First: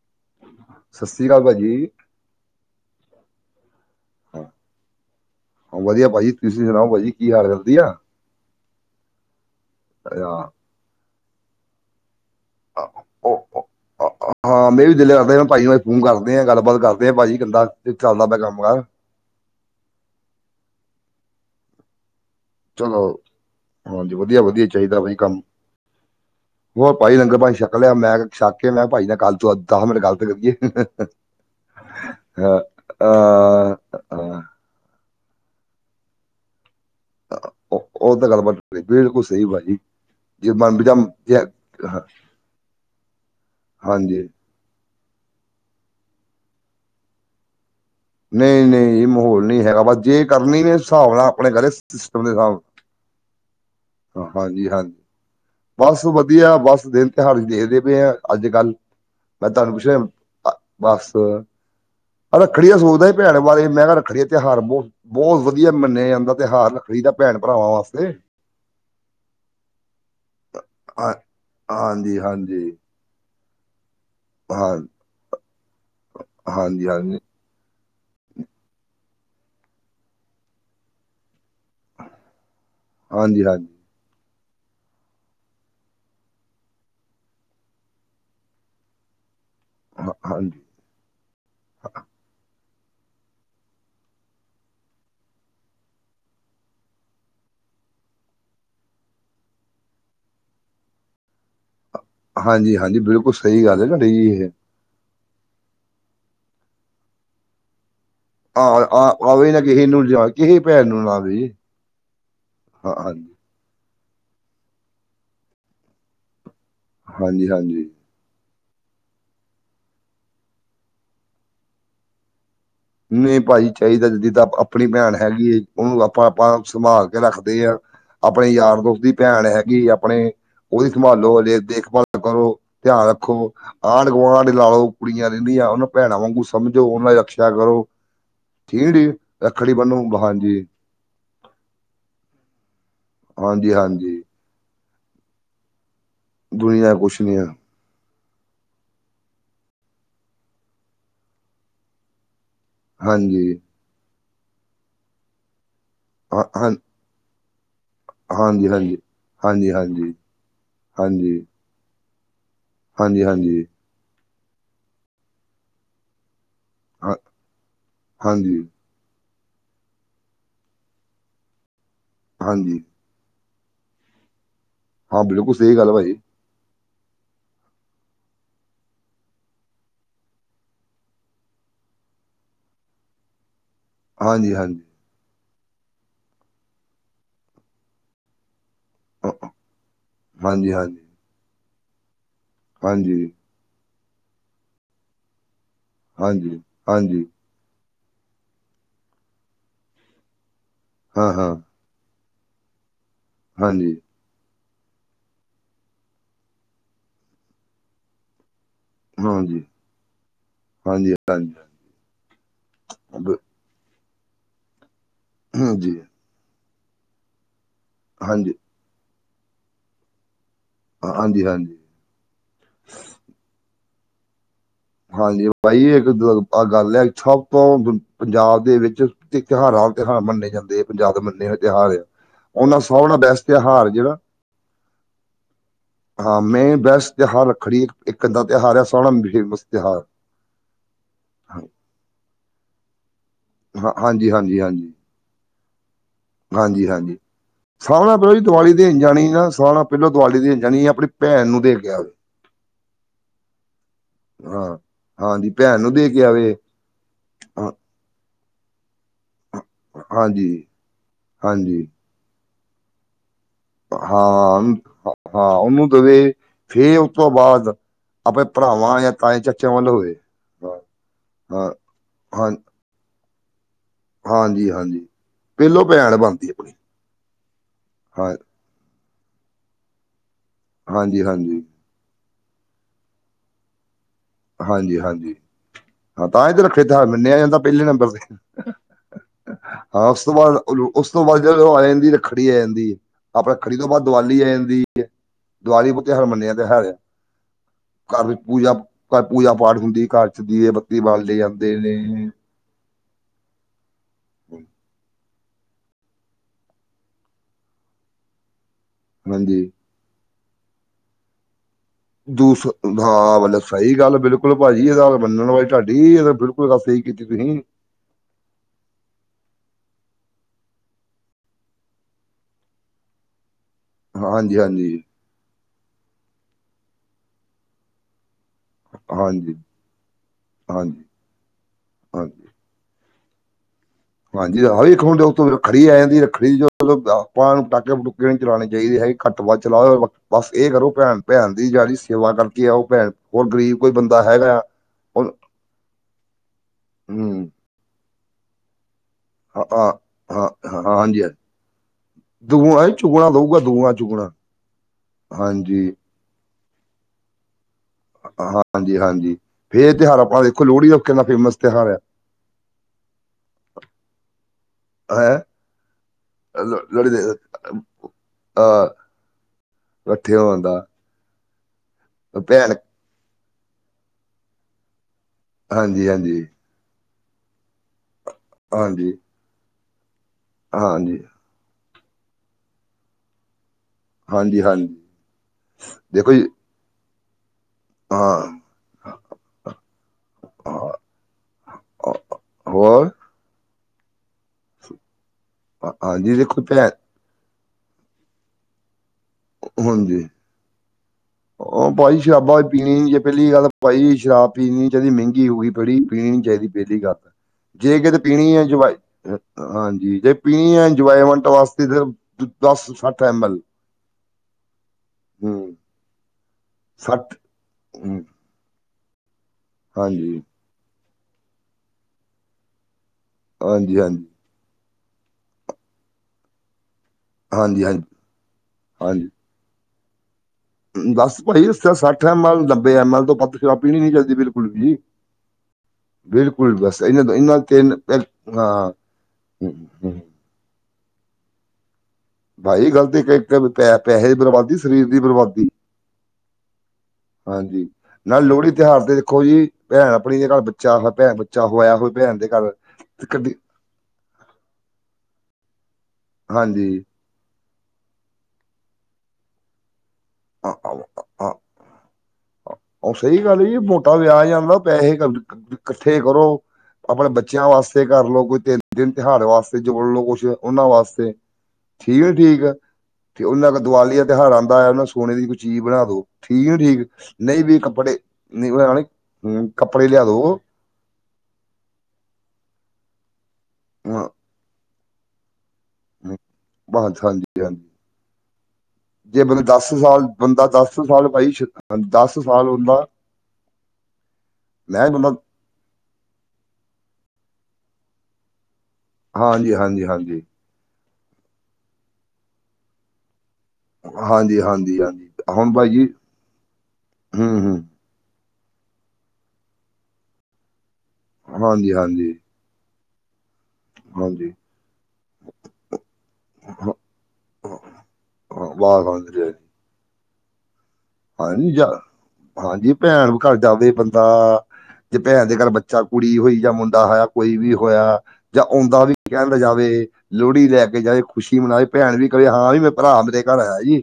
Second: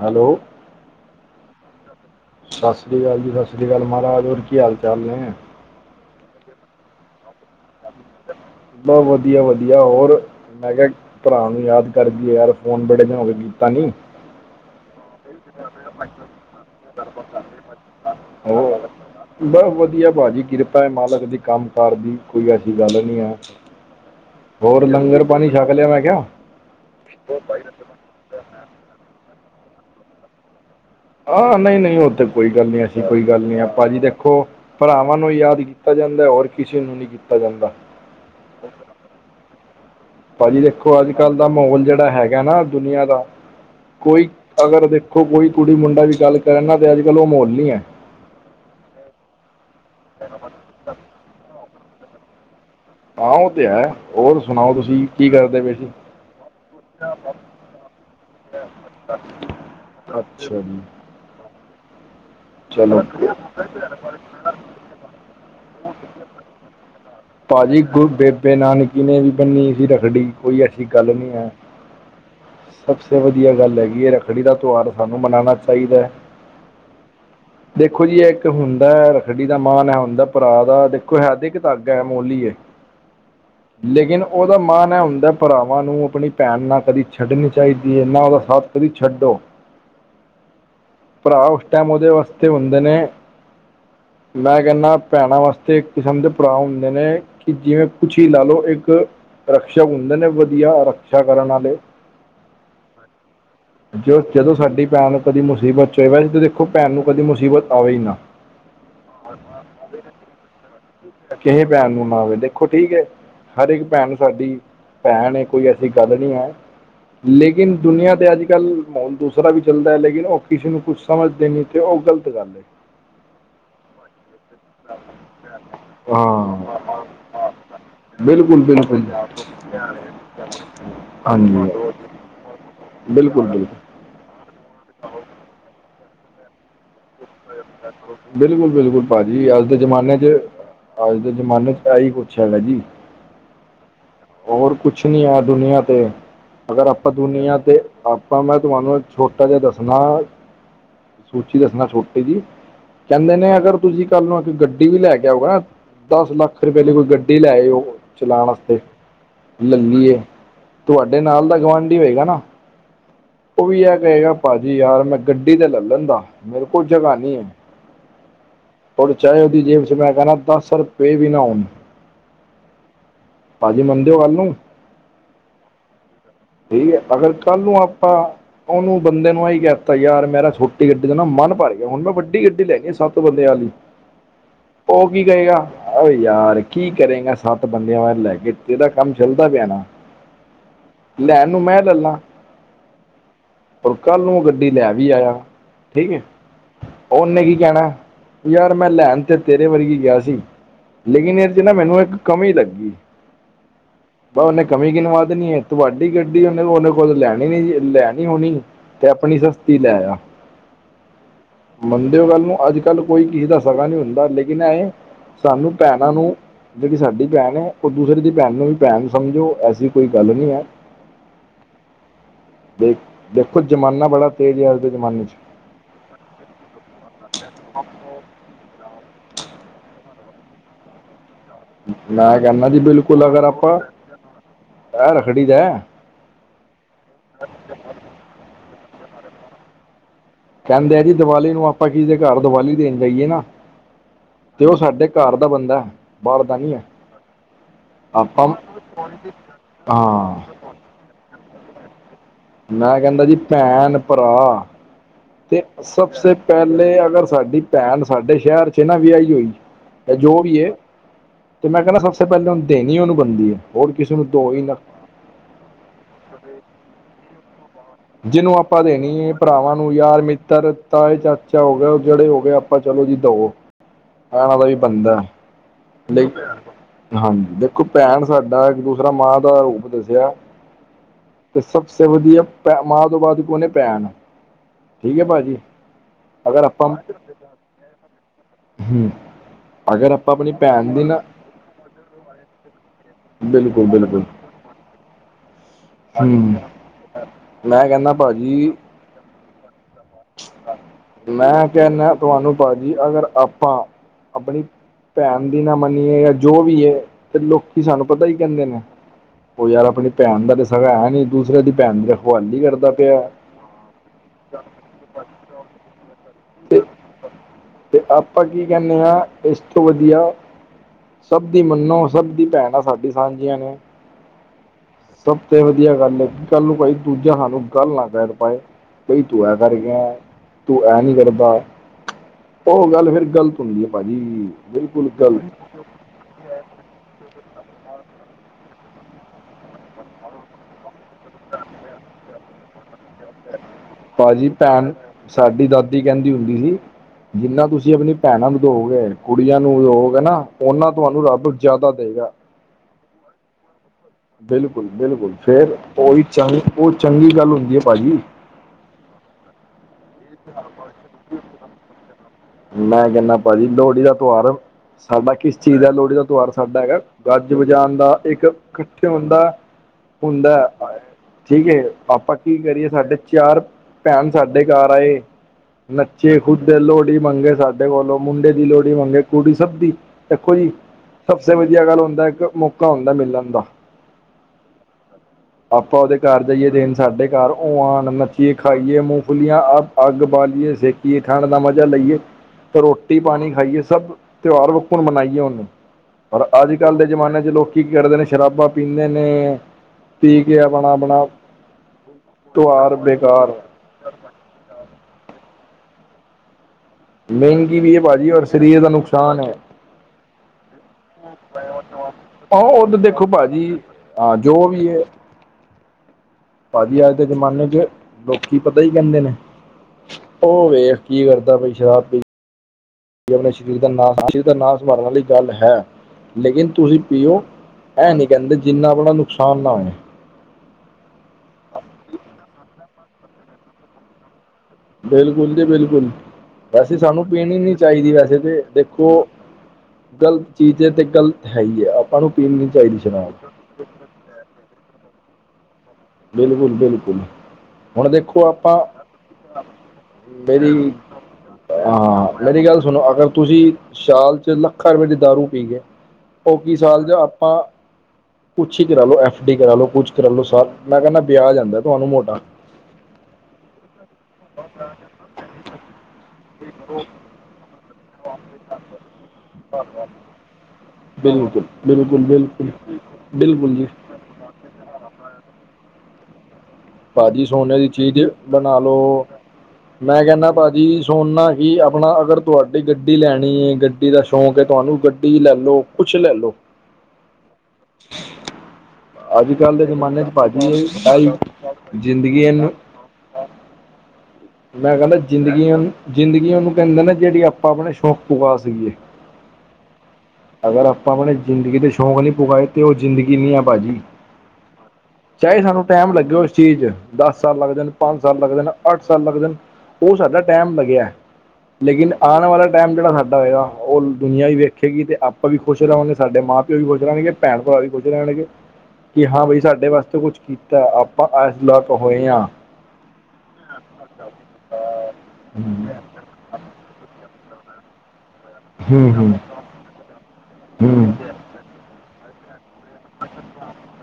Hello. ਸਤਿ ਸ਼੍ਰੀ ਅਕਾਲ ਭਾਜੀ। ਸਤਿ ਸ਼੍ਰੀ ਅਕਾਲ ਜੀ ਸਤਿ ਸ਼੍ਰੀ ਅਕਾਲ ਮਹਾਰਾਜ ਹੋਰ ਕੀ ਹਾਲ ਚਾਲ ਨੇ। ਵਧੀਆ ਭਾਜੀ ਤੁਸੀਂ ਸੁਣਾਓ ਭਾਜੀ ਕੀ ਹਾਲ ਚਾਲ ਵਧੀਆ ਬਹੁਤ ਵਧੀਆ-ਵਧੀਆ ਹੋਰ ਹਾਂ ਮੈਂ ਕਿਹਾ ਭਰਾ ਨੂੰ ਯਾਦ ਕਰਦੀ ਯਾਰ। ਫੋਨ ਬੜੇ ਦਿਨ ਹੋ ਗਏ ਉਹ- ਕੀਤਾ ਨੀ। ਹਾਂ ਮੈਂ ਵੀ ਦਿਲ ਕਰਦੇ ਆ ਭਾਜੀ ਨੂੰ ਫੋਨ ਕਰਦੇ ਆ ਗੱਲਬਾਤ ਕਰਦੇ ਆ ਭਾਜੀ ਕਿੱਦਾ ਚੱਲਦਾ ਪਿਆ ਕੰਮ ਕਾਰ ਬਸ ਵਧੀਆ ਭਾਜੀ ਕਿਰਪਾ ਐ ਮਾਲਕ ਦੀ ਕੰਮ ਕਾਰ ਦੀ। ਕੋਈ ਐਸੀ ਚਲੋ ਗੱਲ ਨੀ ਆ ਹਾਂਜੀ ਵਧੀਆ ਵਧੀਆ ਹੋਰ ਚਾਹੀਦਾ ਭਾਈ ਲੰਗਰ ਕੰਮ ਪਾਣੀ ਛਕ ਲਿਆ ਮੈਂ ਕਿਹਾ ਹੋਰ ਭਾਈ ਲੰਗਰ ਭਾਾਈ ਛੱਕ ਲਿਆ। ਮੈਂ ਛੱਕ ਕੇ ਮੈਂ ਕਿਹਾ ਭਾਈ ਨਾ ਕੱਲ ਤ ਦਸ ਮਿੰਟ ਗੱਲ ਤਾਂ ਕਰੀਏ ਆਹ ਨਹੀਂ-ਨਹੀਂ ਉਹ ਤੇ ਕੋਈ ਹਾਂ, ਗੱਲ ਨਹੀਂ ਆ ਐਸੀ ਕੋਈ ਗੱਲ ਨਹੀ ਆ ਅਹ, ਭਾਜੀ ਦੇਖੋ ਅਹ, ਭਰਾਵਾਂ ਨੂੰ ਯਾਦ ਕੀਤਾ ਜਾਂਦਾ ਹੋਰ ਕਿਸੇ ਨੂੰ ਨਹੀਂ ਕੀਤਾ ਜਾਂਦਾ। ਉਹ ਉਹ ਤਾਂ ਗੱਲਬਾਤ ਬਿਲਕੁਲ ਸਹੀ ਭਾਜੀ। ਜੇ ਭਾਜੀ ਮਨ ਵਿਚਾਰ ਦੇਖੋ ਅੱਜ ਕੱਲ੍ਹ ਜੇ- ਦਾ ਮਾਹੌਲ ਹਾਂ- ਜਿਹੜਾ ਹੈਗਾ ਨਾ। ਦੁਨੀਆਂ ਦਾ ਕੋਈ ਹਾਂਜੀ ਅਗਰ ਦੇਖੋ ਕੋਈ ਕੁੜੀ ਮੁੰਡਾ ਦੀ ਗੱਲ ਕਰਨ ਨਾ ਤੇ ਅੱਜ ਕੱਲ੍ਹ ਓ ਮਾਹੋਲ ਨੀ ਐ। ਨਹੀਂ-ਨਹੀਂ ਇਹ ਮਾਹੌਲ ਨਹੀਂ ਹੈਗਾ। ਬਸ ਜੇ ਕਰਨੀ ਹਿਸਾਬ ਨਾਲ ਆਪਣੇ ਕਰੇ ਸਿਸਟਮ ਦੇ ਹਿਸਾਬ ਹਾਂ, ਉਹ ਤੇ ਹੈ। ਹੋਰ ਹਾਂਜੀ ਸੁਣਾਓ ਹਾਂਜੀ ਤੁਸੀਂ ਕੀ ਕਰ ਬਸ ਵਧੀਆ ਬਸ ਦਿਨ ਤਿਹਾੜ ਦੇਖ ਦੇ ਪਏ ਆ ਅੱਜ-ਕੱਲ੍ਹ ਮੈਂ ਤੁਹਾਨੂੰ ਪੁੱਛ ਰਿਹਾ ਅੱਛਾ ਜੀ ਬਸ ਰੱਖੜੀ ਆ ਚਲੋ ਸੋਚਦਾ ਸੀ ਭੈਣ ਬਾਰੇ ਮੈਂ ਕਿਹਾ ਰੱਖੜੀ ਤਿਉਹਰ ਬਹੁਤ ਬਹੁਤ ਵਧੀਆ ਮੰਨਿਆ ਜਾਂਦਾ ਤਿਉਹਾਰ ਰੱਖੜੀ ਦਾ ਭੈਣ ਭਰਾਵਾਂ ਵਾਸਤੇ। ਬੇ ਨਾਨਕੀ ਨੇ ਵੀ ਬੰਨੀ ਸੀ ਰੱਖੜੀ ਕੋਈ ਐਸੀ ਹਾਂ ਗੱਲ ਨੀ ਹੈ। ਹਾਂਜੀ ਹਾਂਜੀ ਸਭਸੇ ਵਧੀਆ ਗੱਲ ਹੈਗੀ ਹੈ। ਰੱਖੜੀ ਦਾ ਹਾਂ ਤਿਉਹਾਰ ਸਾਨੂੰ ਮਨਾਉਣਾ ਚਾਹੀਦਾ। ਹਾਂਜੀ ਹਾਂਜੀ। ਦੇਖੋ ਜੀ ਇਹ ਇੱਕ ਹੁੰਦਾ ਰੱਖੜੀ ਦਾ ਮਾਨ ਹੈ ਹੁੰਦਾ ਭਰਾ ਦਾ ਦੇਖੋ ਹੈਦ ਇੱਕ ਤ ਧਾਗਾ ਹੈ ਮੋਲੀ ਹੈ। [unintelligible] ਹਾਂਜੀ-ਹਾਂਜੀ। ਲੇਕਿਨ ਉਹਦਾ ਮਾਣ ਹੈ ਹੁੰਦਾ ਭਰਾਵਾਂ ਨੂੰ ਆਪਣੀ ਭੈਣ ਨਾਲ ਕਦੀ ਛੱਡਣੀ ਚਾਹੀਦੀ ਹੈ। ਨਾ ਉਹਦਾ ਸਾਥ ਕਦੀ ਛੱਡੋ। ਹਾਂ ਹਾਂਜੀ। ਭਰਾ ਊਸ਼ ਟੈਮ ਉੱਧੇ ਵਸਤੇ ਹੁੰਦੇ ਨੇ। ਮੈਂ ਕਹਿੰਦਾ ਭੈਣਾਂ ਵਾਸਤੇ ਇੱਕ ਕਿਸਮ ਦੇ ਭਰਾ ਹੁੰਦੇ ਨੇ ਕਿ ਜਿਵੇਂ ਕੁਛ ਹੀ ਲਾ ਲਓ ਇੱਕ ਰਕਸ਼ਕ ਹੁੰਦੇ ਨੇ ਵਧੀਆ ਰਕਸ਼ਕ ਕਰਨ ਵਾਲੇ। ਹਾਂਜੀ ਹਾਂਜੀ ਬਿਲਕੁਲ ਸਹੀ ਗੱਲ ਹੈ ਤੁਹਾਡੀ ਜੀ ਇਹ। ਵੱਡੀ ਭੈਣ ਕਦੀ ਮੁਸੀਬਤ ਚ ਹੋ ਵੈਸੇ ਤਾਂ ਦੇਖੋ ਭੈਣ ਨੂੰ ਕਦੀ ਮੁਸੀਬਤ ਆਵੇ ਨਾ। ਆਹ ਆਵੇ ਨਾ ਕਿਸੇ ਨੂੰ ਕਿਹਦੀ ਭੈਣ ਨੂੰ ਨਾ ਆਵੇ ਕਿਸੇ ਭੈਣ ਨੂੰ ਨਾ ਦੇਖੋ ਠੀਕ ਹਾਂ ਹੈ। ਹਾਂਜੀ ਹਰ ਇੱਕ ਭੈਣ ਸਾਡੀ ਭੈਣ ਕੋਈ ਐਸੀ ਗੱਲ ਨੀ ਹੈ। ਹਾਂਜੀ ਲੇਕਿਨ ਹਾਂਜੀ ਦੁਨੀਆਂ ਤੇ ਅੱਜ ਕੱਲ ਗੱਲ ਹਣ ਦੂਸਰਾ ਵੀ ਚੱਲਦਾ ਹੈ ਲੇਕਿਨ ਉਹ ਕਿਸੇ ਨੂੰ ਕੁਛ ਸਮਝਦੇ ਨਾ ਤੇ ਉਹ ਗ਼ਲਤ ਗੱਲ ਹੈ। ਨਹੀਂ ਭਾਜੀ ਚਾਹੀਦਾ ਜਿੱਦ ਤਾਂ ਆਪਣੀ ਭੈਣ ਹੈਗੀ ਹੈ। ਉਹਨੂੰ ਆਪਾਂ-ਆਪਾਂ ਹਾਂ ਸੰਭਾਲ ਕੇ ਰੱਖਦੇ ਹਾਂ। ਆਪਣੇ ਬਿਲਕੁਲ ਯਾਰ ਦੋਸਤ ਦੀ ਭੈਣ ਹੈਗੀ। ਆਪਣੇ ਬਿਲਕੁਲ ਉਹਦੀ ਸੰਭਾਲੋ ਹਾਂਜੀ ਦੇਖਭਾਲ ਕਰੋ ਧਿਆਨ ਬਿਲਕੁਲ ਬਿਲਕੁਲ ਰੱਖੋ। ਆਂਢ ਗੁਆਂਢ ਲਾੋ ਕੁੜੀਆਂ ਰਹਿੰਦੀਆਂ ਉਹਨਾਂ ਭੈਣਾਂ ਵਾਂਗੂ ਸਮਝੋ। ਉਹਨਾਂ ਦੀ ਰਕਸ਼ਿਆ ਕਰੋ। ਠੀਕ ਬਿਲਕੁਲ-ਬਿਲਕੁਲ ਜੀ ਭਾਜੀ ਅੱਜ ਰੱਖੜੀ ਦੇ ਬੰਨੋ ਜ਼ਮਾਨੇ ਚ ਹਾਂਜੀ ਅੱਜ ਦੇ ਜਮਾਨੇ ਚ ਤਾਂ ਹੀ ਕੁੱਛ ਹੈਗਾ ਜੀ। ਹਾਂਜੀ-ਹਾਂਜੀ। ਹੋਰ ਕੁਛ ਨੀ ਹੈ ਦੁਨੀਆਂ ਤੇ। ਅਗਰ ਦੁਨੀਆਂ ਆਪਾਂ ਕੁਛ ਨੀ ਆ ਦੁਨੀਆਂ ਤੇ ਆਪਾਂ ਮੈਂ ਤੁਹਾਨੂੰ ਛੋਟਾ ਜਿਹਾ ਦੱਸਣਾ। ਤੁਸੀਂ ਦੱਸਣਾ ਛੋਟੀ ਜੀ ਕਹਿੰਦੇ ਨੇ ਹਾਂਜੀ ਅਗਰ ਤੁਸੀਂ ਕੱਲ ਨੂੰ ਗੱਡੀ ਵੀ ਲੈ ਕੇ ਆਓਗੇ ਨਾ ਦਸ ਹਾਂ ਲੱਖ ਹਾਂ ਰੁਪਏ ਦੀ ਕੋਈ ਗੱਡੀ ਲੈਓ। ਚਲਾਉਣ ਹਾਂਜੀ ਵਾਸਤੇ ਹਾਂਜੀ ਹਾਂਜੀ ਹਾਂਜੀ ਲੀਏ ਤੁਹਾਡੇ ਨਾਲ ਦਾ ਗੁਵਢੀ ਹੋਏਗਾ ਨਾ ਹਾਂਜੀ-ਹਾਂਜੀ। ਉਹ ਕਹੇਗਾ ਭਾਜੀ ਯਾਰ ਮੈਂ ਗੱਡੀ ਤੇ ਲੈ ਲੈਂਦਾ ਮੇਰੇ ਕੋਲ ਜਗਾ ਹਾਂ ਨੀ ਹੈ। ਹਾਂਜੀ ਚਾਹੇ ਉਹਦੀ ਜੇਬ ਚ ਮੈਂ ਕਹਿਣਾ ਦੱਸ ਰੁਪਏ ਵੀ ਨਾ ਹੋਉਣ ਹਾਂਜੀ। ਭਾਜੀ ਮੰਨਦੇ ਹੋ ਗੱਲ ਨੂੰ ਹਾਂ ਬਿਲਕੁਲ ਸਹੀ ਗੱਲ ਭਾਜੀ। ਠੀਕ ਹੈ ਅਗਰ ਕੱਲ੍ਹ ਨੂੰ ਆਪਾਂ ਉਹਨੂੰ ਬੰਦੇ ਨੂੰ ਆਹੀ ਕਹਿ ਦਿੱਤਾ ਯਾਰ ਮੇਰਾ ਛੋਟੀ ਗੱਡੀ ਦਾ ਨਾ ਮਨ ਭਰ ਗਿਆ ਹੁਣ ਮੈਂ ਵੱਡੀ ਗੱਡੀ ਲੈਣੁ ਸੱਤ ਵਡਿਆ ਹਾਂਜੀ ਹਾਂਜੀ। ਉਹ ਕੀ ਕਹੇਗਾ ਉਹ ਯਾਰ ਕੀ ਕਰੇਗਾ ਸੱਤ ਬੰਦਿਆਂ ਵ ਲੈ ਕੇ ਇਹਦਾ ਕੰਮ ਚੱਲਦਾ ਪਿਆਣਾ। ਹਾਂਜੀ ਹਾਂਜੀ। ਲੈਣ ਨੂੰ ਮੈਂ ਲੱਲਾ ਹਾਂਜੀ। ਕੱਲ ਨੂੰ ਗੱਡੀ ਲੈ ਵੀ ਆਇਆ ਠੀਕ ਹੈ ਹਾਂਜੀ, ਹਾਂਜੀ, ਨੇ ਕੀ ਕਹਿਣਾ ਯਾਰ ਮੈਂ ਲੈਣ ਤੇ ਤੇਰੇ ਵਰਗੀ ਗਿਆ ਸੀ ਲੇਕਿਨ ਇਹ ਹਾਂ-ਹਾਂ, ਚ ਨਾ ਮੈਨੂੰ ਇੱਕ ਕਮੀ ਲੱਗੀ। ਹਾਂਜੀ। ਉਹਨੇ ਕਮੀ ਗਿਨਵਾ ਦੇਣੀ ਹੈ ਤੁਹਾਡੀ ਗੱਡੀ ਉਹਨੇ ਉਹਨੇ ਕੋਲ ਲੈਣੀ ਨੀ ਹੋਣੀ। ਤੇ ਆਪਣੀ ਹਾਂਜੀ, ਸਸਤੀ ਲੈ ਆ ਹਾਂਜੀ, ਹਾਂਜੀ, ਹਾਂਜੀ, ਮੰਨਦੇ ਓ ਗੱਲ ਨੂੰ ਅੱਜ ਕੱਲ ਕੋਈ ਬ- ਕੀ ਦੱਸ ਪਤਾ ਨੀ ਹੁੰਦਾ ਲੇਕਿਨ ਇਹ ਜੀ ਸਾਨੂੰ ਹਾਂਜੀ, ਭੈਣਾਂ ਨੂੰ ਜਿਹੜੀ ਸਾਡੀ ਭੈਣ ਹੈ। ਉਹ ਦੂਸਰੇ ਦੀ ਭੈਣ ਨੂੰ ਵੀ ਭੈਣ ਸਮਝੋ ਐਸੀ ਕੋਈ ਗੱਲ ਨਹੀਂ ਹੈ। ਹਾ ਹਾਂਜੀ ਹਾਂਜੀ। ਦੇਖ ਦੇਖੋ ਜ਼ਮਾਨਾ ਬੜਾ ਤੇਜ਼ ਆ ਅੱਜ ਦੇ ਜਮਾਨੇ ਚ। ਹਾਂਜੀ ਭਾਈ ਇੱਕ ਗੱਲ ਹੈ ਸਭ ਤੋਂ ਪੰਜਾਬ ਦੇ ਵਿੱਚ ਤੇ ਤਿਉਹਾਰ ਤਿਹਾਰ ਮੰਨੇ ਜਾਂਦੇ ਪੰਜਾਬ ਦੇ ਮੰਨੇ ਤਿਉਹਾਰ ਆ ਮੈਂ ਕਹਿੰਦਾ ਜੀ ਉਹਨਾਂ ਸਭ ਨਾਲ ਬਿਲਕੁਲ ਅਗਰ ਬੈਸਟ ਆਪਾਂ ਤਿਉਹਾਰ ਜਿਹੜਾ ਇਹ ਰੱਖੜੀ ਦਾ ਹਾਂ ਮੈਂ ਬੈਸਟ ਤਿਉਹਾਰ ਰੱਖੜੀ ਇੱਕ ਦਾ ਤਿਉਹਾਰ ਆ ਸੋਣਾ ਫੇਮਸ ਤਿਉਹਾਰ। ਕਹਿੰਦੇ ਆ ਜੀ ਦੀਵਾਲੀ ਨੂੰ ਆਪਾਂ ਕਿਸ ਦੇ ਘਰ ਦੀਵਾਲੀ ਦੇਣ ਜਾਈਏ ਨਾ ਹਾਂ ਹਾਂਜੀ ਹਾਂਜੀ ਤੇ ਉਹ ਹਾਂਜੀ ਸਾਡੇ ਘਰ ਦਾ ਬੰਦਾ ਹੈ ਬਾਹਰ ਦਾ ਨੀ ਹੈ। ਸਭ ਨਾ ਪਹਿਲਾਂ ਜੀ ਆਪਾਂ ਦੀਵਾਲੀ ਦੇਣ ਜਾਣੀ ਨਾ ਸਭ ਨਾ ਪਹਿਲਾਂ ਹਾਂ ਦੀਵਾਲੀ ਦੇਣ ਜਾਣੀ ਆਪਣੀ ਭੈਣ ਨੂੰ ਦੇਖਕੇ ਆਵੇ। ਮੈਂ ਕਹਿੰਦਾ ਜੀ ਭੈਣ ਭਰਾ ਹਾਂ ਹਾਂਜੀ ਤੇ ਭੈਣ ਨੂੰ ਦੇ ਕੇ ਸਭਸੇ ਆਵੇ ਪਹਿਲੇ ਅਗਰ ਸਾਡੀ ਹਾਂ ਭੈਣ ਸਾਡੇ ਸ਼ਹਿਰ ਚ ਨਾ ਵਿਆਹੀ ਹੋਈ ਤੇ ਜੋ ਹਾਂਜੀ ਵੀ ਤੇ ਮੈਂ ਹਾਂਜੀ ਕਹਿੰਣਾ ਸਭਸ ਪਹਿਲੇ ਉਹਨ ਦੇਣੀ ਉਹਨੂੰ ਬਣਦੀ ਹੈ ਹੋਰ ਕਿਸੇ ਨੂੰ ਦੋ ਹੀ ਹਾਂ ਨਾ। ਹਾਂ ਉਹਨੂੰ ਦੇਵੇ ਫੇਰ ਉਸ ਤੋਂ ਬਾਅਦ ਆਪਣੇ ਜਿਹਨੂੰ ਆਪਾਂ ਭਰਾਵਾਂ ਜਾਂ ਦੇਣੀ ਹੈ ਏ ਤਾਏ ਚਾਚਿਆਂ ਭਰਾਵਾਂ ਵੱਲ ਨੂੰ ਹੋਵੇ ਯਾਰ ਮਿੱਤਰ ਹਾਂ ਤਾਏ ਚਾਚਾ ਹਾਂ ਹੋ ਗਿਆ ਜਿਹੜੇ ਹੋ ਹਾਂ ਗਏ ਆਪਾਂ ਚਲੋ ਜੀ ਦੋ ਆਣ ਹਾਂਜੀ ਵਾਲਾ ਹਾਂਜੀ ਬੰਦਾ। ਪਹਿਲੋਂ ਭੈਣ ਬਣਦੀ ਆਪਣੀ ਹਾਂਜੀ ਦੇਖੋ ਭੈਣ ਹਾਂ ਸਾਡਾ ਇੱਕ ਦੂਸਰਾ ਮਾਂ ਦਾ ਰੂਪ ਦੱਸਿਆ ਹਾਂਜੀ ਹਾਂਜੀ। ਸਬ ਦੀਆ ਮਾਂ ਤੋਂ ਬਾਅਦ ਕੌਣ ਐ ਭੈਣ। ਹਾਂਜੀ ਠੀਕ ਹੈ ਹਾਂਜੀ ਭਾਜੀ ਹਾਂ ਤਾਂ ਹੀ ਤੇ ਅਗਰ ਰੱਖੜੀ ਆਪਾਂ ਤਿਉਹਾਰ ਮੰਨਿਆ ਜਾਂਦਾ ਪਹਿਲੇ ਨੰਬਰ ਤੇ। ਹੂੰ ਹਾਂ ਅਗਰ ਉਸ ਆਪਾਂ ਤੋਂ ਆਪਣੀ ਬਾਅਦ ਭੈਣ ਦੀ ਉਸ ਨਾ ਤੋਂ ਬਾਅਦ ਆ ਜਾਂਦੀ ਰੱਖੜੀ ਆ ਜਾਂਦੀ ਹੈ। ਆਪ ਰੱਖੜੀ ਬਿਲਕੁਲ ਤੋਂ ਬਾਅਦ ਬਿਲਕੁਲ ਦੀਵਾਲੀ ਆ ਜਾਂਦੀ ਹੈ। ਦੀਵਾਲੀ ਤਿਉਹਾਰ ਮੰਨੇ ਹੂੰ ਜਾਂਦੇ। ਮੈਂ ਕਹਿੰਦਾ ਘਰ ਵਿੱਚ ਭਾਜੀ ਪੂਜਾ ਘਰ ਪੂਜਾ ਪਾਠ ਹੁੰਦੀ। ਘਰ ਚ ਦੀਏ ਬੱਤੀ ਬਾਲੇ ਮੈਂ ਜਾਂਦੇ ਨੇ। ਕਹਿਣਾ ਤੁਹਾਨੂੰ ਭਾਜੀ ਅਗਰ ਆਪਾਂ ਆਪਣੀ ਭੈਣ ਦੀ ਨਾ ਮੰਨੀਏ ਜਾਂ ਜੋ ਵੀ ਹੈ ਤੇ ਲੋਕੀ ਸਾਨੂੰ ਪਤਾ ਹੀ ਕਹਿੰਦੇ ਨੇ। ਉਹ ਹਾਂਜੀ ਯਾਰ ਆਪਣੀ ਭੈਣ ਦਾ ਤਾਂ ਸਗਾ ਹੈ ਨੀ ਦੂਸਰੇ ਦੀ ਭੈਣ ਦੀ ਰੱਖੜੀ ਦੂਸ ਹਾਂ ਮਤਲਬ ਸਹੀ ਗੱਲ ਬਿਲਕੁਲ ਭਾਜੀ ਇਹਦਾ ਮੰਨਣ ਵਾਲੀ ਤੁਹਾਡੀ ਇਹਦਾ ਬਿਲਕੁਲ। ਕੋਈ ਗੱਲ ਤੇ ਸਹੀ ਕੀਤੀ ਤੁਸੀਂ। ਤੇ ਆਪਾਂ ਕੀ ਕਹਿੰਦੇ ਹਾਂ ਇਸ ਤੋਂ ਵਧੀਆ ਸਭ ਦੀ ਮੰਨੋ ਸਭ ਦੀ ਭੈਣਾਂ ਸਾਡੀ ਸਾਂਝੀਆਂ ਨੇ। ਹਾਂਜੀ ਹਾਂਜੀ। ਸਭ ਤੇ ਵਧੀਆ ਗੱਲ ਹੈ ਕਿ ਕੱਲ ਨੂੰ ਕੋਈ ਦੂਜਾ ਸਾਨੂੰ ਗੱਲ ਨਾ ਕਹਿ ਪਾਏ। ਬਈ ਤੂੰ ਐਂ ਹਾਂਜੀ ਕਰਕੇ ਤੂੰ ਐ ਹਾਂਜੀ ਨਹੀਂ ਕਰਦਾ ਹਾਂਜੀ ਉਹ ਗੱਲ ਫਿਰ ਗਲਤ ਹੁੰਦੀ ਹੈ ਭਾਜੀ। ਹਾਂਜੀ ਆਾਹ ਬਿਲਕੁਲ ਵੀਖਾਡ ਡ ਗ਼ਲਤ ਉ ਰੱਖੜੀ ਆ ਜਾਂਦੀ ਰੱਖੜੀ ਦੀ ਚ ਪਾਣੀ ਨੂੰ ਪਟਾਕੇ ਪਟੂਕੇ ਨੀ ਚਲਾਉਣੇ ਚਾਹੀਦੀ ਹੈਗੀ ਘੱਟ ਵੱਧ ਚਲਾ। ਬਸ ਇਹ ਕਰੋ ਭੈਣ ਭੈਣ ਦੀ ਜੜੀ ਸੇਵਾ ਕਰਕੇ ਆ ਉਹ ਭੈਣ ਕੋਲ ਗਰੀਬ ਕੋਈ ਬੰਦਾ ਭਾਜੀ ਹੈਗਾ ਭੈਣ ਉਹ ਸਾਡੀ ਦਾਦੀ ਕਹਿੰਦੀ ਹੁੰਦੀ ਸੀ ਹੂੰ ਜਿੰਨਾ ਤੁਸੀਂ ਆਪਣੀ ਭੈਣਾਂ ਨੂੰ ਦੋਗੇ ਕੁੜੀਆਂ ਹਾਂ ਨੂੰ ਹਾਂ ਦੋਗੇ ਨਾ ਉਹਨਾਂ ਤੁਹਾਨੂੰ ਰੱਬ ਜ਼ਿਆਦਾ ਦੇਵੇਗਾ। ਦੂ ਇਹ ਚੁਗਣਾ ਦਊਗਾ ਦੂਆਂ ਚੁਗਣਾ। ਬਿਲਕੁਲ ਬਿਲਕੁਲ ਫੇਰ ਹਾਂਜੀ ਉਹੀ ਚੰ ਉਹ ਚੰਗੀ ਗੱਲ ਹੁੰਦੀ ਹੈ ਭਾਜੀ। ਹਾਂਜੀ ਹਾਂਜੀ ਫੇਰ ਤਿਉਹਾਰ ਆਪਾਂ ਦੇਖੋ ਲੋਹੜੀ ਦਾ ਕਿੰਨਾ ਫੇਮਸ ਤਿਉਹਾਰ ਹੈ। ਮੈਂ ਕਹਿੰਦਾ ਭਾਜੀ ਲੋਹੜੀ ਦਾ ਤਿਉਹਾਰ ਸਾਡਾ ਹੈ ਕਿਸ ਚੀਜ਼ ਹੈ ਲੋਹੜੀ ਦਾ ਤਿਉਹਾਰ ਸਾਡਾ ਹੈਗਾ ਲੋਹੜੀ ਦੇ ਗੱਜ ਵਜਾਉਣ ਦਾ ਇੱਕ ਅਹ ਇਕੱਠੇ ਹੁੰਦਾ ਇਕੱਠੇ ਹੁੰਦਾ ਹੋਣ ਦਾ ਠੀਕ ਹੈ ਆਪਾਂ ਕੀ ਭੈਣ ਕਰੀਏ ਸਾਡੇ ਚਾਰ ਭੈਣ ਸਾਡੇ ਘਰ ਆਏ ਹਾਂਜੀ ਨੱਚੇ ਹਾਂਜੀ ਖੁਦ ਲੋਹੜੀ ਮੰਗੇ ਸਾਡੇ ਕੋਲੋਂ ਮੁੰਡੇ ਦੀ ਲੋਹੜੀ ਹਾਂਜੀ ਮੰਗੇ ਕੁੜੀ ਸਭ ਦੀ ਦੇਖੋ ਜੀ ਹਾਂਜੀ ਸਬਸੇ ਵਧੀਆ ਗੱਲ ਹੁੰਦਾ ਇੱਕ ਮੌਕਾ ਹੁੰਦਾ ਮਿਲਣ ਦਾ ਹਾਂਜੀ ਹਾਂਜੀ ਆਪਾਂ ਉਹਦੇ ਦੇਖੋ ਘਰ ਜੀ ਜਾਈਏ ਦੇਣ ਸਾਡੇ ਘਰ ਉਹ ਆਉਣ ਹਾਂ ਨੱਚੀਏ ਖਾਈਏ ਮੂੰਗਫਲੀਆਂ ਆਪ ਅੱਗ ਬਾਲੀਏ ਹਾਂ, ਸੇਕੀਏ ਖਾਣ ਦਾ ਮਜ਼ਾ ਹਾਂ, ਲਈਏ ਤਾਂ ਹੋਰ ਰੋਟੀ ਪਾਣੀ ਖਾਈਏ ਸਭ ਤਿਉਹਾਰ ਵੱਕੁਣ ਮਨਾਈਏ ਉਹਨੂੰ ਹਾਂ- ਹਾਂਜੀ ਪਰ ਦੇਖੋ ਅੱਜ ਭੈਣ ਕੱਲ੍ਹ ਦੇ ਜ਼ਮਾਨੇ ਚ ਲੋਕ ਕੀ ਕਰਦੇ ਨੇ ਸ਼ਰਾਬਾਂ ਪੀਂਦੇ ਨੇ ਹਾਂਜੀ ਪੀ ਕੇ ਆਪਣਾ ਆਪਣਾ ਤੁਹਾਰ ਬੇਕਾਰ ਭਾਈੀ ਸ਼ਰਾਬ ਪੀਣੀ ਨੀ ਚਾਹੀਦੀ ਮਹਿੰਗੀ ਹੋਊਗੀ ਬੜੀ ਪੀਣੀ ਨੀ ਚਾਹੀਦੀ ਪਹਿਲੀ ਗੱਲ ਮਹਿੰਗੀ ਵੀ ਜੇ ਹੈ ਕਿਤੇ ਭਾਜੀ ਔਰ ਪੀਣੀ ਸਰੀਰ ਦਾ ਹੈਵਾ ਨੁਕਸਾਨ ਹੈ ਹਾਂਜੀ ਜੇ ਪੀਣੀ ਹੈ ਇੰਜਵਾਏਮੈਂਟ ਵਾਸਤੇ ਤੇ ਆ ਦਸ ਉਹ ਸੱਠ ਦੇਖੋ ਐਮ ਐਲ ਭਾਜੀ ਹਾਂ ਜੋ ਵੀ ਏ ਹੂੰ ਭਾਜੀ ਅੱਜ ਦੇ ਸੱਠ ਜ਼ਮਾਨੇ ਚ ਹੂੰ ਲੋਕੀ ਪਤਾ ਹੀ ਕਹਿੰਦੇ ਨੇ ਹਾਂਜੀ ਉਹ ਵੇਖ ਕੀ ਕਰਦਾ ਬਈ ਸ਼ਰਾਬ ਪੀ ਆਪਣੇ ਸਰੀਰ ਦਾ ਹਾਂਜੀ ਹਾਂਜੀ ਨਾਸ਼ ਸਰੀਰ ਦਾ ਨਾਸ਼ ਮਾਰਣ ਵਾਲੀ ਗੱਲ ਹੈ ਲੇਕਿਨ ਤੁਸੀਂ ਪੀਓ ਹਾਂਜੀ ਹਾਂਜੀ ਐ ਨੀ ਕਹਿੰਦੇ ਜਿੰਨਾ ਆਪਣਾ ਨੁਕਸਾਨ ਨਾ ਹੋਏ ਬੱਸ ਭਾਈ ਇਸ ਸੱਠ ਐਮ ਐਲ ਨੱਬੇ ਐਮ ਐਲ ਤੋਂ ਵੱਧ ਸ਼ਰਾਬ ਪੀਣੀ ਨੀ ਚਾਹੀਦੀ ਬਿਲਕੁਲ ਵੀ ਬਿਲਕੁਲ ਜੀ ਬਿਲਕੁਲ ਬਿਲਕੁਲ ਵੈਸੇ ਬਸ ਸਾਨੂੰ ਇਹਨਾਂ ਪੀਣੀ ਇਹਨਾਂ ਨੀ ਤਿੰਨ ਚਾਹੀਦੀ ਵੈਸੇ ਤੇ ਹਾਂ ਦੇਖੋ। ਗ਼ਲਤ ਚੀਜ਼ ਹੈ ਤੇ ਗ਼ਲਤ ਹੈ ਹੀ ਹੈ ਆਪ ਬਾਈ ਗਲਤ ਇੱਕ ਇੱਕ ਪੈ ਪੈਸੇ ਦੀ ਬਰਬਾਦੀ ਸਰੀਰ ਦੀ ਬਰਬਾਦੀ ਬਿਲਕੁਲ ਬਿਲਕੁਲ ਹਾਂਜੀ ਹੁਣ ਨਾਲ ਦੇਖੋ ਲੋਹੜੀ ਆਪਾਂ ਤਿਉਹਾਰ ਤੇ ਦੇਖੋ ਜੀ ਭੈਣ ਆਪਣੀ ਜਰ ਮੇਰੀ ਬੱਚਾ ਭੈਣ ਬੱਚਾ ਹੋਇਆ ਹੋਵੇ ਭੈਣ ਹਾਂ ਦੇ ਮੇਰੀ ਘਰ ਗੱਲ ਸੁਣੋ ਤੇ ਅਗਰ ਕਦੀ ਤੁਸੀਂ ਸ਼ਾਲ ਚ ਲੱਖਾਂ ਰੁਪਏ ਦੇ ਦਾਰੂ ਪੀ ਗ ਉਹੀ ਹਾਂਜੀ ਸਾਲ ਜ ਆਪਾਂ ਕੁਛ ਹੀ ਕਰਾ ਲੋ ਐਫ ਡੀ ਕਰਾ ਲ ਲੋ ਕੁਛ ਕਰਾ ਲ ਲੋ ਸਰ ਆ- ਮੈਂ ਕਹਿੰਦਾ ਆ- ਆ- ਵਿਆਹ ਜਾਂਦਾ ਤੁਹਾਨੂੰ ਮੋਟਾ ਆ- ਉਹ ਸਹੀ ਗੱਲ ਜੀ ਮੋਟਾ ਵਿਆਹ ਜਾਂਦਾ ਪੈਸੇ ਕ ਇਕੱਠੇ ਕਰੋ ਆਪਣੇ ਬੱਚਿਆਂ ਵਾਸਤੇ ਕਰਲਓ ਕੋਈ ਤੇ ਦਿਨ ਤਿਉਹਾਰ ਵਾਸਤੇ ਜੋੜ ਲੋ ਕੁਛ ਉਹਨਾਂ ਵਾਸਤੇ ਬਿਲਕੁਲ ਠੀਕ ਬਿਲਕੁਲ ਨੀ ਠੀਕ ਬਿਲਕੁਲ ਤੇ ਉਹਨਾਂ ਬਿਲਕੁਲ ਨੂੰ ਜੀ ਦੀਵਾਲੀ ਤਿਉਹਾਰ ਆਂਦਾ ਐ ਨਾ ਸੋਨੇ ਦੀ ਕੋਈ ਚੀਜ਼ ਬਣਾ ਦੋ ਠੀਕ ਨੀ ਠੀਕ ਭਾਜੀ ਨਹੀਂ ਸੋਨੇ ਵੀ ਦੀ ਕੱਪੜੇ ਚੀਜ਼ ਨਹੀਂ ਬਣਾ ਬਣਾਣੇ ਲੋ ਹਮ, ਕੱਪੜੇ ਮੈਂ ਲਿਆ ਕਹਿੰਨਾਂ ਦੋ ਭਾ ਜੀ ਜੀ ਸੋਨਾ ਜੀ ਆਪਣਾ ਅਗਰ ਤੁਹਾਡੀ ਗੱਡੀ ਲੈਣੀ ਏ ਗੱਡੀ ਦਾ ਸ਼ੌਕ ਏ ਤੁਹਾਨੂੰ ਗੱਡੀ ਕੀ ਲੈ ਲੋ ਕੁੱਛ ਲੈ ਲੋ ਹਾਂਜੀ-ਹਾਂਜੀ [inaudible] ਅੱਜ ਕੱਲ ਦੇ ਸਾਲ ਜਮਾਨੇ 'ਚ ਬੰਦਾ ਭਾਜੀ ਦਸ ਸਾਲ ਭਾਈ ਸ਼ੈ- [unintelligible] ਦਸ ਜ਼ਿੰਦਗੀ ਸਾਲ ਏਨੂੰ ਹੁੰਦਾ ਮੈਂ ਕਹਿੰਦਾ ਜ਼ਿੰਦਗੀਆਂ ਨੂੰ ਜ਼ਿੰਦਗੀਆਂ ਨੂੰ ਕਹਿੰਦੇ ਨਾ ਜਿਹੜੀ ਆਪਾਂ ਆਪਣੇ ਸ਼ੌਕ ਪੁਗਾ ਸਕੀਏ ਹਾਂਜੀ, ਹਾਂਜੀ, ਹਾਂਜੀ ਅਗਰ ਆਪਾਂ ਆਪਣੇ ਜ਼ਿੰਦਗੀ ਦੇ ਸ਼ੌਂਕ ਨੀ ਪੁਗਾਏ ਤੇ ਉਹ ਜ਼ਿੰਦਗੀ ਨੀ ਆ ਭਾਜੀ ਹਾਂਜੀ ਹਾਂਜੀ ਹਾਂਜੀ ਚਾਹੇ ਹੁਣ ਸਾਨੂੰ ਭਾਈ ਜੀ ਟਾਈਮ ਲੱਗੇ ਉਸ ਚੀਜ਼ 'ਚ ਦਸ ਹੂੰ ਸਾਲ ਲੱਗ ਹੂੰ ਜਾਣ ਪੰਜ ਸਾਲ ਲੱਗਦੇ ਨਾ ਅੱਠ ਸਾਲ ਲੱਗਦੇ ਨ ਉਹ ਸਾਡਾ ਟਾਈਮ ਲੱਗਿਆ। ਹਾਂਜੀ ਲੇਕਿਨ ਹਾਂਜੀ ਆਂਣ ਵਾਲਾ ਟਾਈਮ ਜਿਹੜਾ ਸਾਡਾ ਹੋਏਗਾ। ਉਹ ਦੁਨੀਆਂ ਹਾਂਜੀ ਵੀ ਵੇਖੇਗੀ ਤੇ ਆਪਾਂ ਵੀ ਖੁਸ਼ ਰਵਾਂਗੇ ਸਾਡੇ ਮਾਂ ਪਿਓ ਵੀ ਹਾਂ, ਹਾਂ, ਖੁਸ਼ ਰਹਿਣਗੇ ਭੈਣ ਭਰਾ ਵੀ ਖੁਸ਼ ਰਹਿਣਗੇ ਵਾਹ ਹਾਂਜੀ ਕਿ ਹਾਂ ਹਾਂਜੀ ਬਈ ਸਾਡੇ ਵਾਸਤੇ ਕੁਛ ਕੀਤਾ ਆਪਾਂ ਏਸ ਹਾਂਜੀ ਲਾਕ ਜਾ ਹੋਏ ਆਂ। ਹਾਂਜੀ ਭੈਣ ਘਰ ਜਾਵੇ ਬੰਦਾ ਜੇ ਭੈਣ ਦੇ ਘਰ ਬੱਚਾ ਕੁੜੀ ਹੋਈ ਜਾਂ ਮੁੰਡਾ ਹੋਇਆ ਕੋਈ ਵੀ ਹੋਇਆ ਜਾਂ ਆਉਂਦਾ ਹੂੰ ਵੀ ਹੂੰ ਕਹਿੰਦਾ ਜਾਵੇ ਲੋਹੜੀ ਲੈ ਕੇ ਹੂੰ ਜਾਏ ਖੁਸ਼ੀ ਮਨਾਈ ਭੈਣ ਵੀ ਕਵੇ ਹਾਂ ਵੀ ਭਰਾ ਮੇਰੇ ਘਰ ਆਇਆ ਜੀ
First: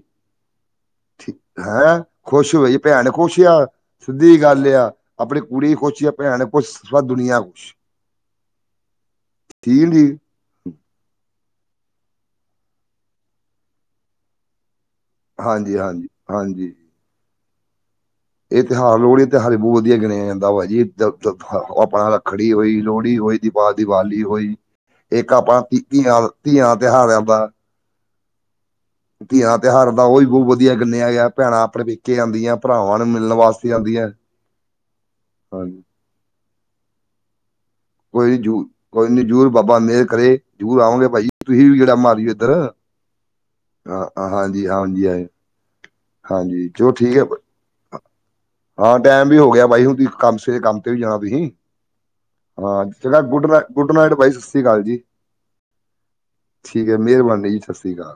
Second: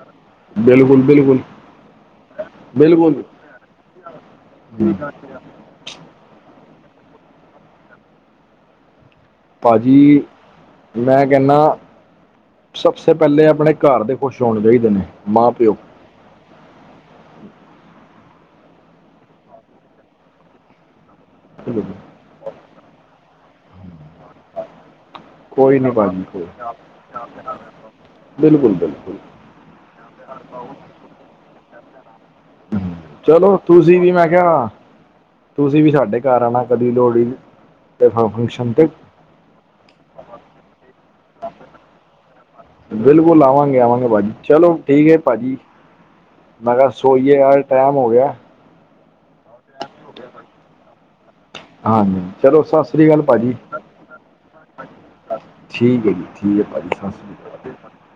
ਬਿਲਕੁਲ ਬਿਲਕੁਲ ਹੈਂ ਖੁਸ਼ ਹੋਈ ਭੈਣ ਬਿਲਕੁਲ ਖੁਸ਼ ਆ ਸਿੱਧੀ ਗੱਲ ਆ ਆਪਣੇ ਕੁੂੜੀ ਖੁਸ਼ ਭੈਣ ਖੁਸ਼ ਸਾਰੀ ਦੁਨੀਆਂ ਖੁਸ਼ ਠੀਕ ਭਾਜੀ ਜੀ ਮੈਂ ਕਹਿੰਨਾ ਸਬਸੇ ਪਹਿਲੇ ਆਪਣੇ ਘਰ ਦੇ ਖੁਸ਼ ਹੋਣੇ ਚਾਹੀਦੇ ਨੇ ਮਾਂ ਪਿਓ ਹਾਂਜੀ ਹਾਂਜੀ, ਹਾਂਜੀ ਇਹ ਤਿਉਹਾਰ ਲੋਹੜੀ ਦੇ ਤਿਉਹਾਰ ਬਹੁਤ ਵਧੀਆ ਗਿਣਿਆਂ ਜਾਂਦਾ ਭਾਜੀ [unintelligible] ਆਪਣਾ ਰੱਖੜੀ ਹੋਈ ਲੋਹੜੀ ਹੋਈ ਦੀਵਾਲੀ ਦੀਵਾਲੀ ਹੋਈ। ਇੱਕ ਆਪਾਂ ਤੀ ਕੋਈ ਨਹੀਂ ਭਾਜੀ ਤੀਆਂ-ਤੀਆਂ ਦਾ ਤਿਹਾਰ ਆਂਦਾ ਬਿਲਕੁਲ-ਬਿਲਕੁਲ ਤੀਆਂ ਦਾ ਤਿਉਹਾਰ ਦਾ ਓ ਵੀ ਬਹੁਤ ਵਧੀਆ ਗਿਨਿਆਂ ਗਿਆ ਭੈਣਾਂ ਆਪਣੇ ਪੇਕੇ ਜਾਂਦੀਆਂ। ਚਲੋ ਤੁਸੀਂ ਵੀ ਮੈਂ ਕਿਹਾ, ਹਾਂਜੀ ਤੁਸੀਂ ਵੀ ਸਾਡੇ ਘਰ ਆਣਾ ਕਦੀ ਲੋਹੜੀ ਤੇ ਕੋਈ ਨੀ ਜੂਰ ਫੰਕਸ਼ਨ ਤੇ ਕੋਈ ਨੀ ਜਰੂਰ ਬਾਬਾ ਮੇਹਰ ਕਰੇ ਜਰੂਰ ਆਵਾਂਗੇ ਭਾਈ ਤੁਹੀਂ ਵੀ ਗੇੜਾ ਮਾਰਿਓ ਇੱਧਰ ਬਿਲਕੁਲ ਹਾਂ ਆਵਾਂਗੇ-ਆਵਾਂਗੇ ਹਾਂ, ਭਾਜੀ ਹਾਂਜੀ ਚਲੋ ਹਾਂਜੀ ਠੀਕ ਐ ਹਾਂ ਭਾਜੀ, ਹਾਂਜੀ ਮੈਂ ਕਿਹਾ ਚਲੋ ਠੀਕ ਹੈ ਸੋਈਏ ਯਾਰ ਟੈਮ, ਹੋ ਗਿਆ। ਹਾਂ, ਟੈਮ ਵੀ ਹੋ ਗਿਆ ਬਾਈ ਹੁਣ ਤੁਸੀਂ ਕੰਮ ਸਵੇਰੇ ਕੰਮ ਤੇ ਵੀ ਜਾਣਾ ਤੁਸੀਂ, ਹਾਂਜੀ ਚਲੋ ਸਤਿ ਹਾਂ ਸ੍ਰੀ ਅਕਾਲ ਜਾ ਗੁੱਡ ਭਾਜੀ ਗੁੱਡ ਨਾਈਟ ਬਾਈ, ਸਤਿ ਸ਼੍ਰੀ ਅਕਾਲ ਜੀ। ਠੀਕ ਐ ਜੀ ਠੀਕ ਐ ਹੈ ਮਿਹਰਬਾਨੀ ਜੀ ਸਤਿ ਭਾਜੀ। ਸ਼੍ਰੀ ਅਕਾਲ